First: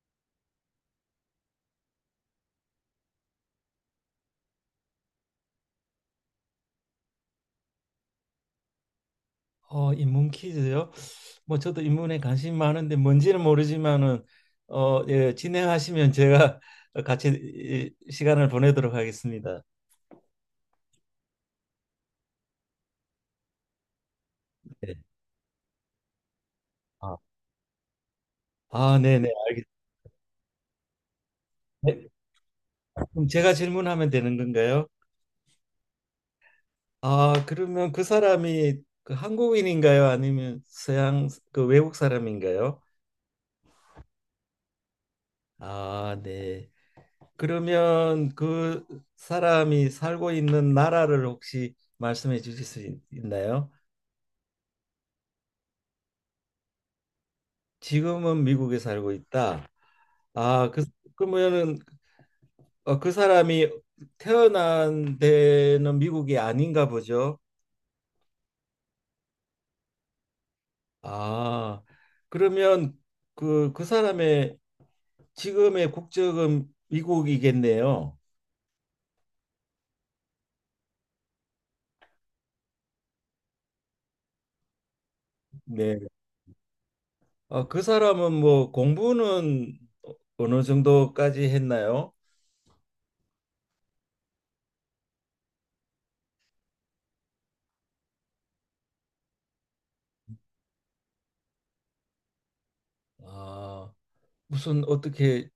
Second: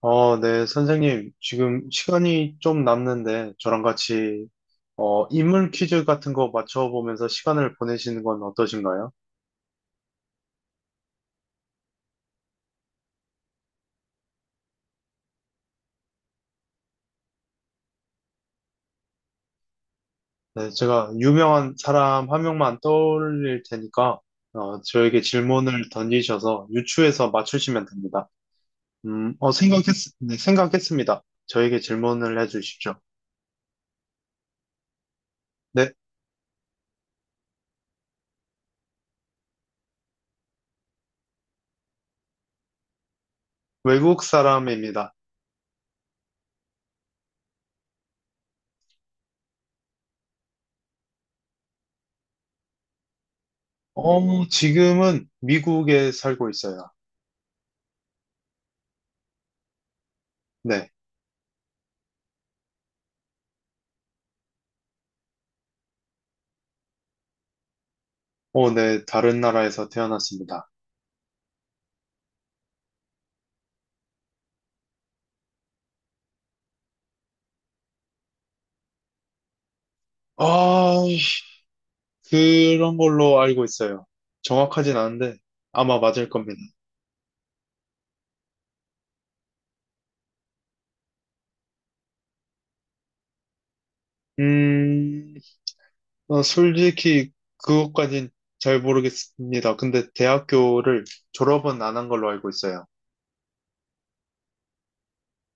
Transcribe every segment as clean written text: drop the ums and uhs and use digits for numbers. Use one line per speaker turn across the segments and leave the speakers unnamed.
선생님. 지금 시간이 좀 남는데 저랑 같이 인물 퀴즈 같은 거 맞춰보면서 시간을 보내시는 건 어떠신가요?
인문 퀴즈요? 뭐 저도 인문에 관심 많은데 뭔지는 모르지만은 예, 진행하시면 제가 같이 시간을 보내도록 하겠습니다.
네, 제가 유명한 사람 한 명만 떠올릴 테니까
네.
저에게 질문을 던지셔서
아,
유추해서 맞추시면 됩니다.
아, 네, 네,
음, 어,
알겠습니다.
생각했, 네, 생각했습니다. 저에게
네,
질문을 해주십시오.
그럼 제가 질문하면 되는 건가요?
네,
아, 그러면 그 사람이 그 한국인인가요? 아니면 서양 그 외국 사람인가요?
외국 사람입니다.
아, 네. 그러면 그 사람이 살고 있는 나라를 혹시 말씀해 주실 수 있나요?
지금은 미국에 살고 있어요.
지금은 미국에 살고 있다. 아, 그
네,
그러면은 그 사람이 태어난 데는 미국이 아닌가 보죠.
네, 다른 나라에서 태어났습니다.
아, 그러면 그 사람의 지금의 국적은 미국이겠네요.
아, 그런 걸로 알고 있어요. 정확하진 않은데
네.
아마 맞을 겁니다.
아, 그 사람은 뭐 공부는 어느 정도까지 했나요?
음, 솔직히 그것까진 잘 모르겠습니다. 근데 대학교를 졸업은 안 한 걸로 알고 있어요.
아, 무슨 어떻게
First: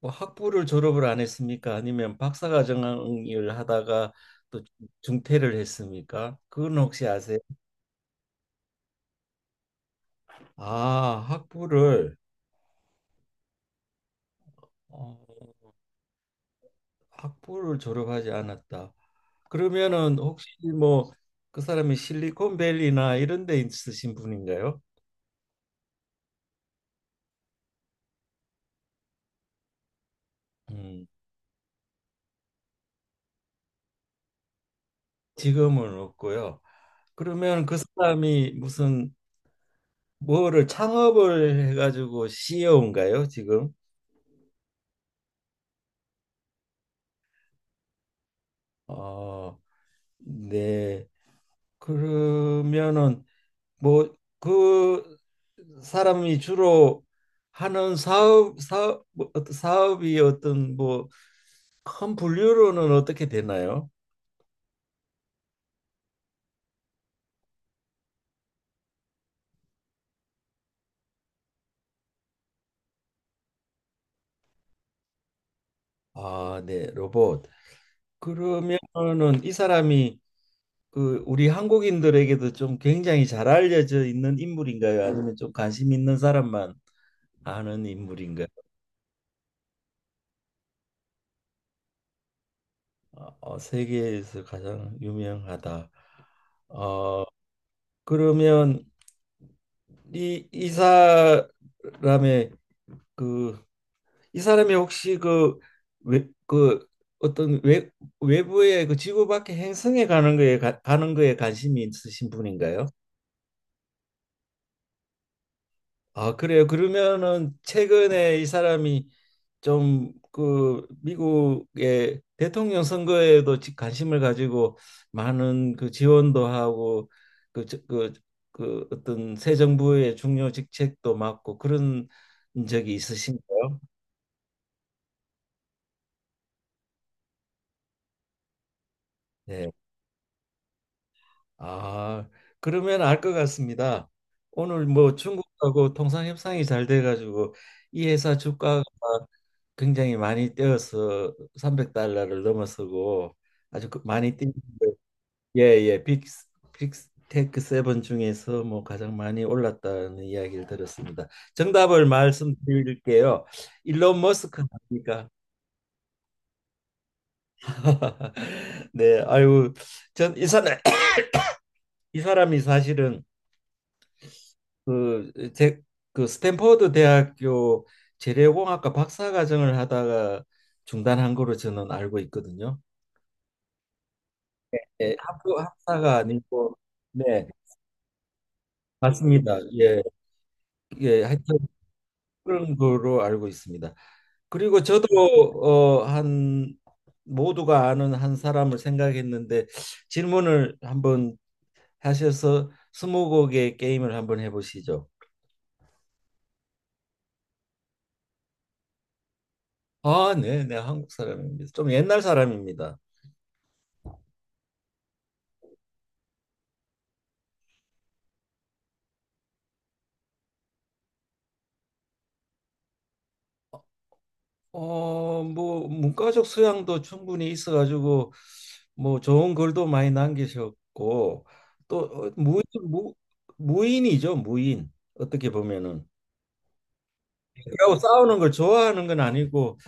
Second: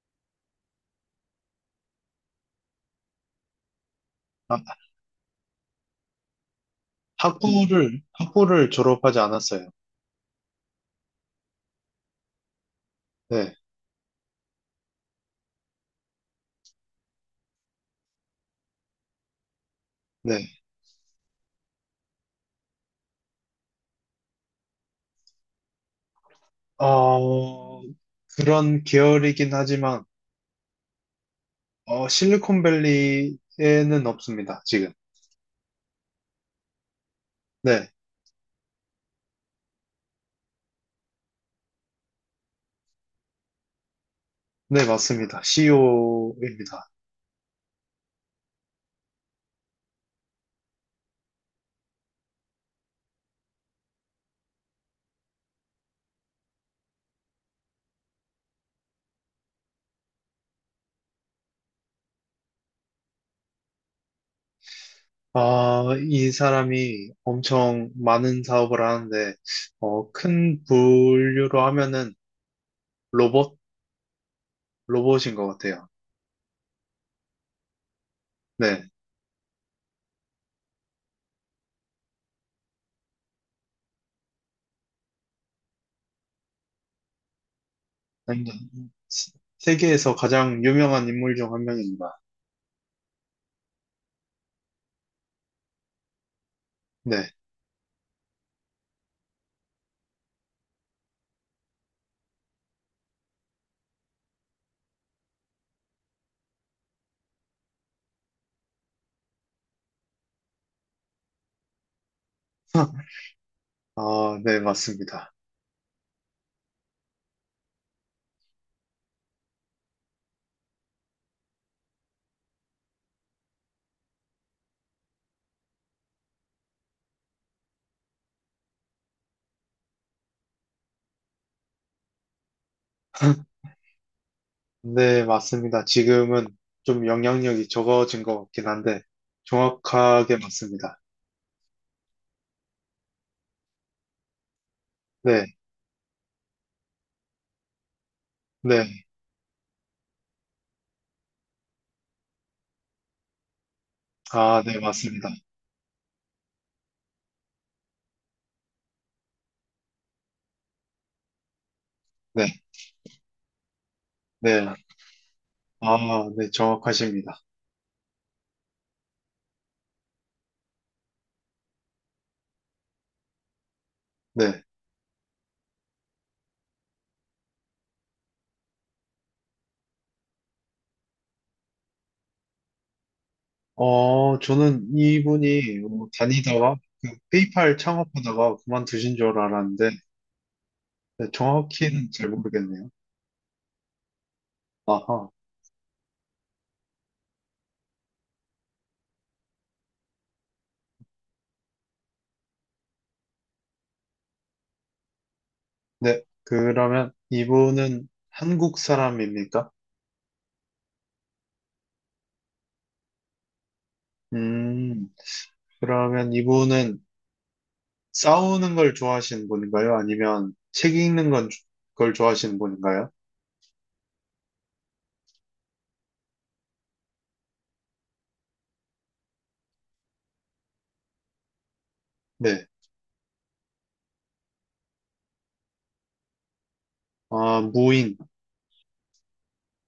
뭐 학부를 졸업을 안 했습니까? 아니면 박사과정을 하다가
아,
또 중퇴를 했습니까? 그건 혹시 아세요?
학부를 졸업하지 않았어요.
아, 학부를
네,
어, 학부를 졸업하지 않았다. 그러면은 혹시
네.
뭐 그 사람이 실리콘밸리나 이런 데 있으신 분인가요?
어, 그런 계열이긴 하지만,
음,
실리콘밸리에는 없습니다, 지금.
지금은 없고요. 그러면 그
네,
사람이 무슨 뭐를 창업을 해가지고 CEO인가요, 지금?
네, 맞습니다. CEO입니다.
어, 네. 그러면은 뭐 그 사람이 주로 하는 사업 뭐 어떤 사업이 어떤 뭐 큰 분류로는 어떻게 되나요?
아, 이 사람이 엄청 많은 사업을 하는데, 큰 분류로 하면은 로봇, 로봇인 것 같아요.
아, 네, 로봇.
네.
그러면은 이 사람이 그 우리 한국인들에게도 좀 굉장히 잘 알려져 있는 인물인가요? 아니면 좀 관심 있는 사람만 아는
아니,
인물인가요?
시- 세계에서 가장 유명한 인물 중 한 명입니다.
어, 어, 세계에서 가장 유명하다. 어,
네.
그러면 이 사람의 그 이 사람이 혹시 그, 외, 그 어떤 외, 외부의 그 지구 밖의 행성에 가는 거에 가는 거에 관심이 있으신 분인가요?
아, 네, 맞습니다.
아, 그래요. 그러면은 최근에 이 사람이 좀 그 미국의 대통령 선거에도 관심을 가지고 많은 그 지원도 하고 그, 저- 그, 그 어떤 새 정부의 중요 직책도 맡고 그런 적이 있으신가요?
네, 맞습니다. 지금은 좀 영향력이 적어진 것 같긴 한데,
네.
정확하게 맞습니다.
아, 그러면 알 것 같습니다. 오늘 뭐
네,
중국하고 통상 협상이 잘 돼가지고 이 회사 주가가
네.
굉장히 많이 뛰어서 300달러를 넘어서고 아주 많이 뛰는
아, 네, 맞습니다.
예예 빅 빅테크 세븐 중에서 뭐 가장 많이 올랐다는 이야기를 들었습니다. 정답을
네,
말씀드릴게요. 일론 머스크
네.
아닙니까?
아, 네, 정확하십니다.
네, 아유 전 이 사람 이 사람이 사실은
네.
그, 제, 그 스탠퍼드 대학교 재료공학과 박사과정을 하다가 중단한 거로 저는 알고 있거든요.
어, 저는
예, 학교
이분이 뭐
학사가
다니다가
아니고,
그
네,
페이팔 창업하다가 그만두신 줄
맞습니다.
알았는데
예, 예,
네,
하여튼
정확히는 잘
그런
모르겠네요.
거로 알고 있습니다. 그리고 저도
아하.
한 모두가 아는 한 사람을 생각했는데 질문을 한번 하셔서 스무고개 게임을 한번 해보시죠.
네, 그러면 이분은 한국 사람입니까?
아, 네, 네, 한국 사람입니다. 좀 옛날 사람입니다.
음, 그러면 이분은 싸우는 걸 좋아하시는 분인가요? 아니면 걸 좋아하시는 분인가요?
뭐 문과적 소양도 충분히 있어가지고 뭐 좋은 글도 많이 남기셨고 또
네.
무인이죠 무인 어떻게 보면은
아,
그리고
무인.
싸우는 걸 좋아하는 건 아니고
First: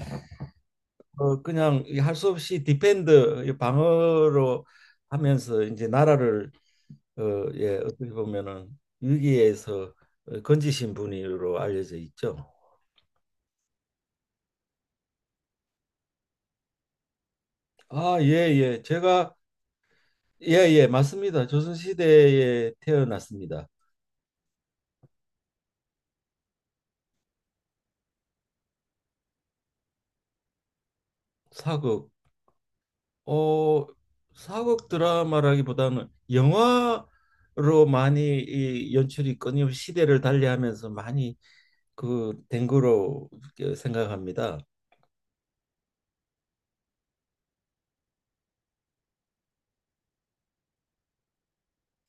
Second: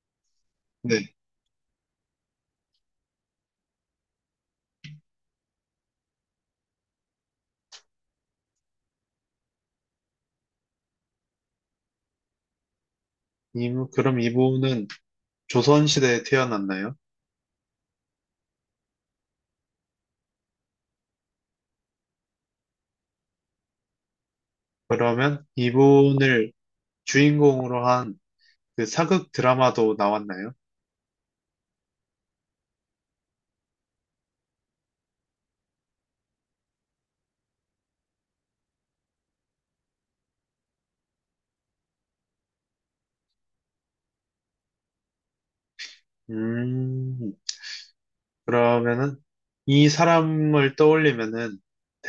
네.
그냥 할 수 없이 디펜드 이 방어로 하면서 이제 나라를 어, 예 어떻게 보면은 위기에서 건지신 분으로 알려져 있죠.
그럼 이분은 조선시대에 태어났나요?
아, 예, 예. 제가 예, 예, 맞습니다. 조선시대에 태어났습니다.
그러면 이분을 주인공으로 한 그 사극 드라마도 나왔나요?
사극, 어, 사극 드라마라기보다는 영화로 많이 이 연출이 끊임없이 시대를 달리하면서 많이 그 된 거로 그 생각합니다.
음, 그러면은 이 사람을 떠올리면은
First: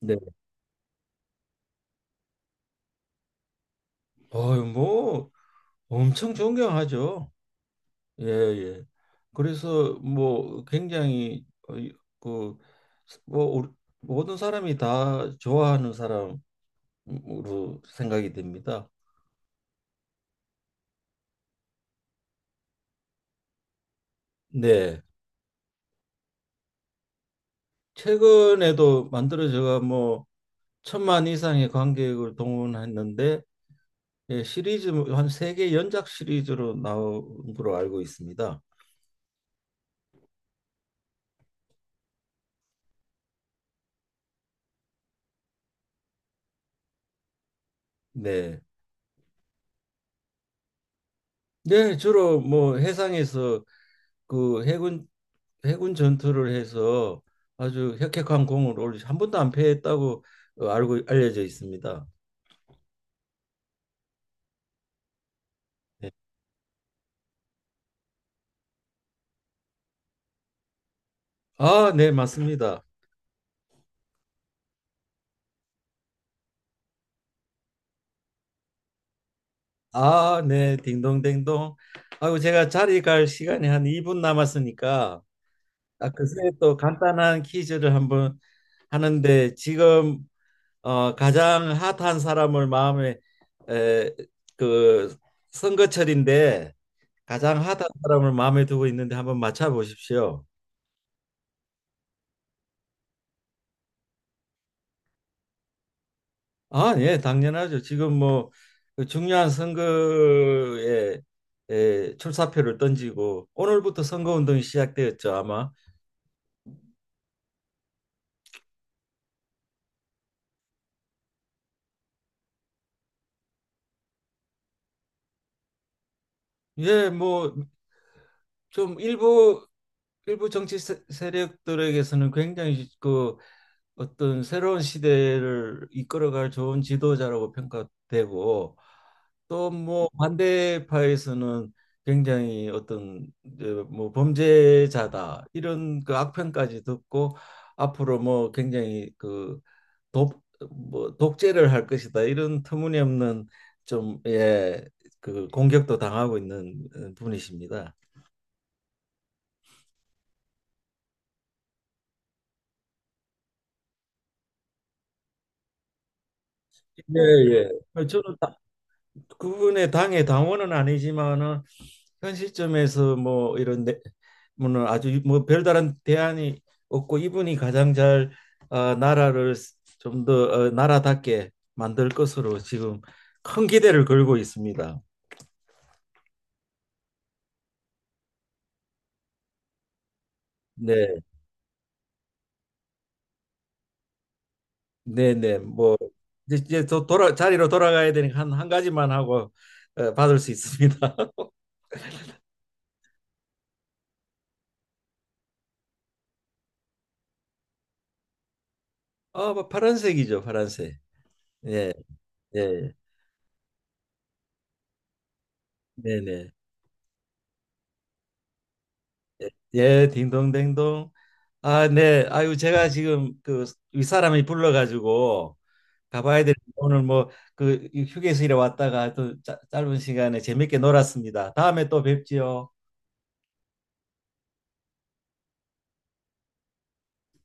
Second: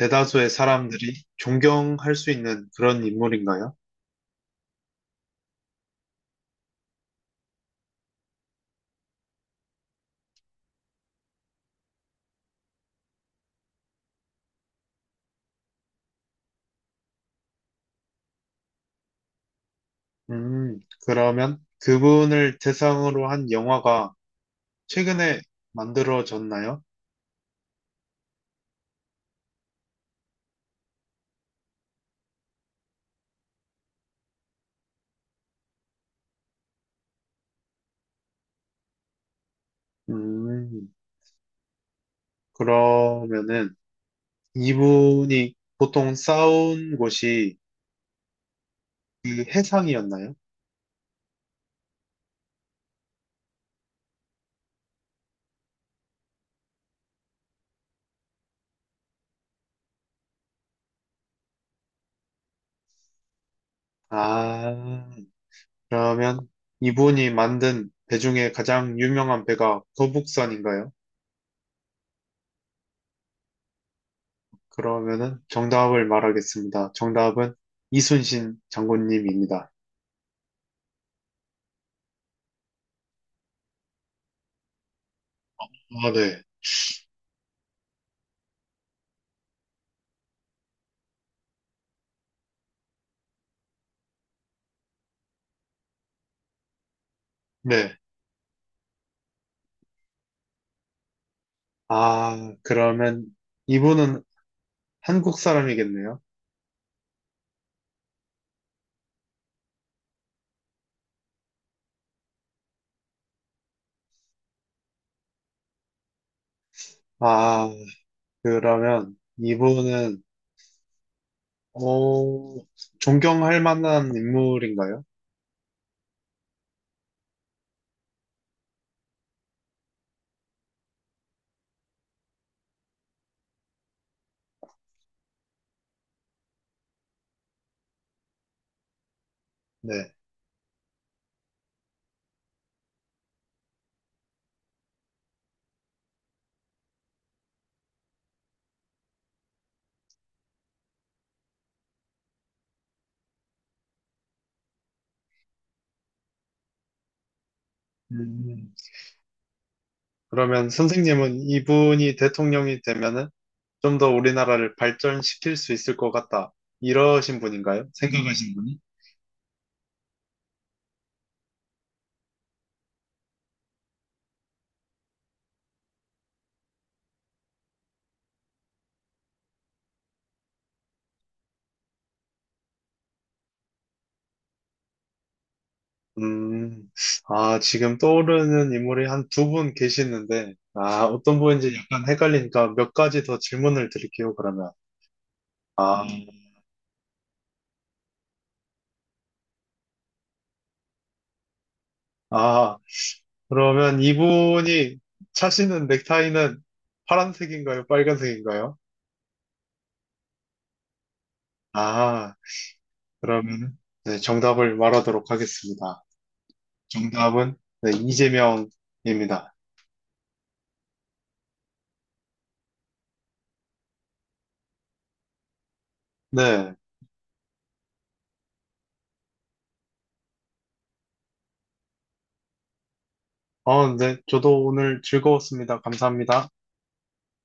네.
사람들이 존경할 수 있는 그런 인물인가요?
어유, 뭐 엄청 존경하죠. 예, 예. 그래서 뭐 굉장히 그 뭐, 모든 사람이 다 좋아하는 사람으로 생각이 됩니다.
음, 그러면 그분을 대상으로 한 영화가
네.
최근에 만들어졌나요?
최근에도 만들어져가 뭐 천만 이상의 관객을 동원했는데 예, 시리즈 뭐 한세 개 연작 시리즈로 나온 걸로 알고 있습니다.
음, 그러면은 이분이 보통 싸운 곳이
네.
그 해상이었나요?
네, 주로 뭐 해상에서 그 해군 전투를 해서 아주 혁혁한 공을 올리 한 번도 안 패했다고 알고 알려져 있습니다.
아,
네.
그러면 이분이 만든 배 중에 가장 유명한 배가 도북선인가요?
아, 네, 맞습니다.
그러면은 정답을 말하겠습니다. 정답은 이순신 장군님입니다.
아, 네, 딩동댕동. 아이고 제가 자리 갈 시간이 한 2분 남았으니까 아,
아, 네.
글쎄 또 간단한 퀴즈를 한번 하는데 지금 가장 핫한 사람을 마음에 에, 그 선거철인데 가장 핫한
네.
사람을 마음에 두고 있는데 한번 맞춰 보십시오.
아, 그러면 이분은 한국 사람이겠네요.
아, 예, 당연하죠. 지금 뭐그 중요한 선거에 에, 출사표를 던지고 오늘부터 선거 운동이 시작되었죠, 아마.
아, 그러면 어, 존경할 만한 인물인가요?
예, 뭐 좀 일부 일부 정치 세력들에게서는 굉장히 그 어떤 새로운 시대를 이끌어갈 좋은 지도자라고 평가되고 또 뭐
네.
반대파에서는 굉장히 어떤 이제 뭐 범죄자다 이런 그 악평까지 듣고 앞으로 뭐 굉장히 그 독 뭐 독재를 할 것이다 이런 터무니없는 좀 예 그 공격도 당하고 있는 분이십니다.
음, 그러면 선생님은 이분이 대통령이 되면은 좀 더 우리나라를 발전시킬 수 있을 것 같다.
예,
이러신 분인가요?
예. 저는
생각하신 분이?
그분의 당의 당원은 아니지만은 현 시점에서 뭐 이런 뭐는 아주 뭐 별다른 대안이 없고 이분이 가장 잘 나라를 좀 더 나라답게 만들 것으로 지금 큰 기대를 걸고 있습니다.
음, 아, 지금 떠오르는 인물이 한 두 분 계시는데, 아,
네,
어떤 분인지 약간 헷갈리니까 몇 가지 더 질문을 드릴게요, 그러면.
네, 네. 뭐
아,
이제 또 돌아 자리로 돌아가야 되니까 한 가지만 하고 받을 수 있습니다.
아, 그러면 이분이 차시는 넥타이는 파란색인가요? 빨간색인가요?
아, 뭐 파란색이죠, 파란색. 네,
아,
네,
그러면 네, 정답을 말하도록 하겠습니다.
네, 네.
정답은, 네, 이재명입니다.
예, 딩동댕동. 아, 네. 아유, 제가 지금 그 윗사람이 불러가지고 가봐야 될
네.
오늘 뭐 그 휴게실에 왔다가 또 짧은 시간에 재밌게 놀았습니다. 다음에 또 뵙지요.
어, 네, 저도 오늘 즐거웠습니다. 감사합니다.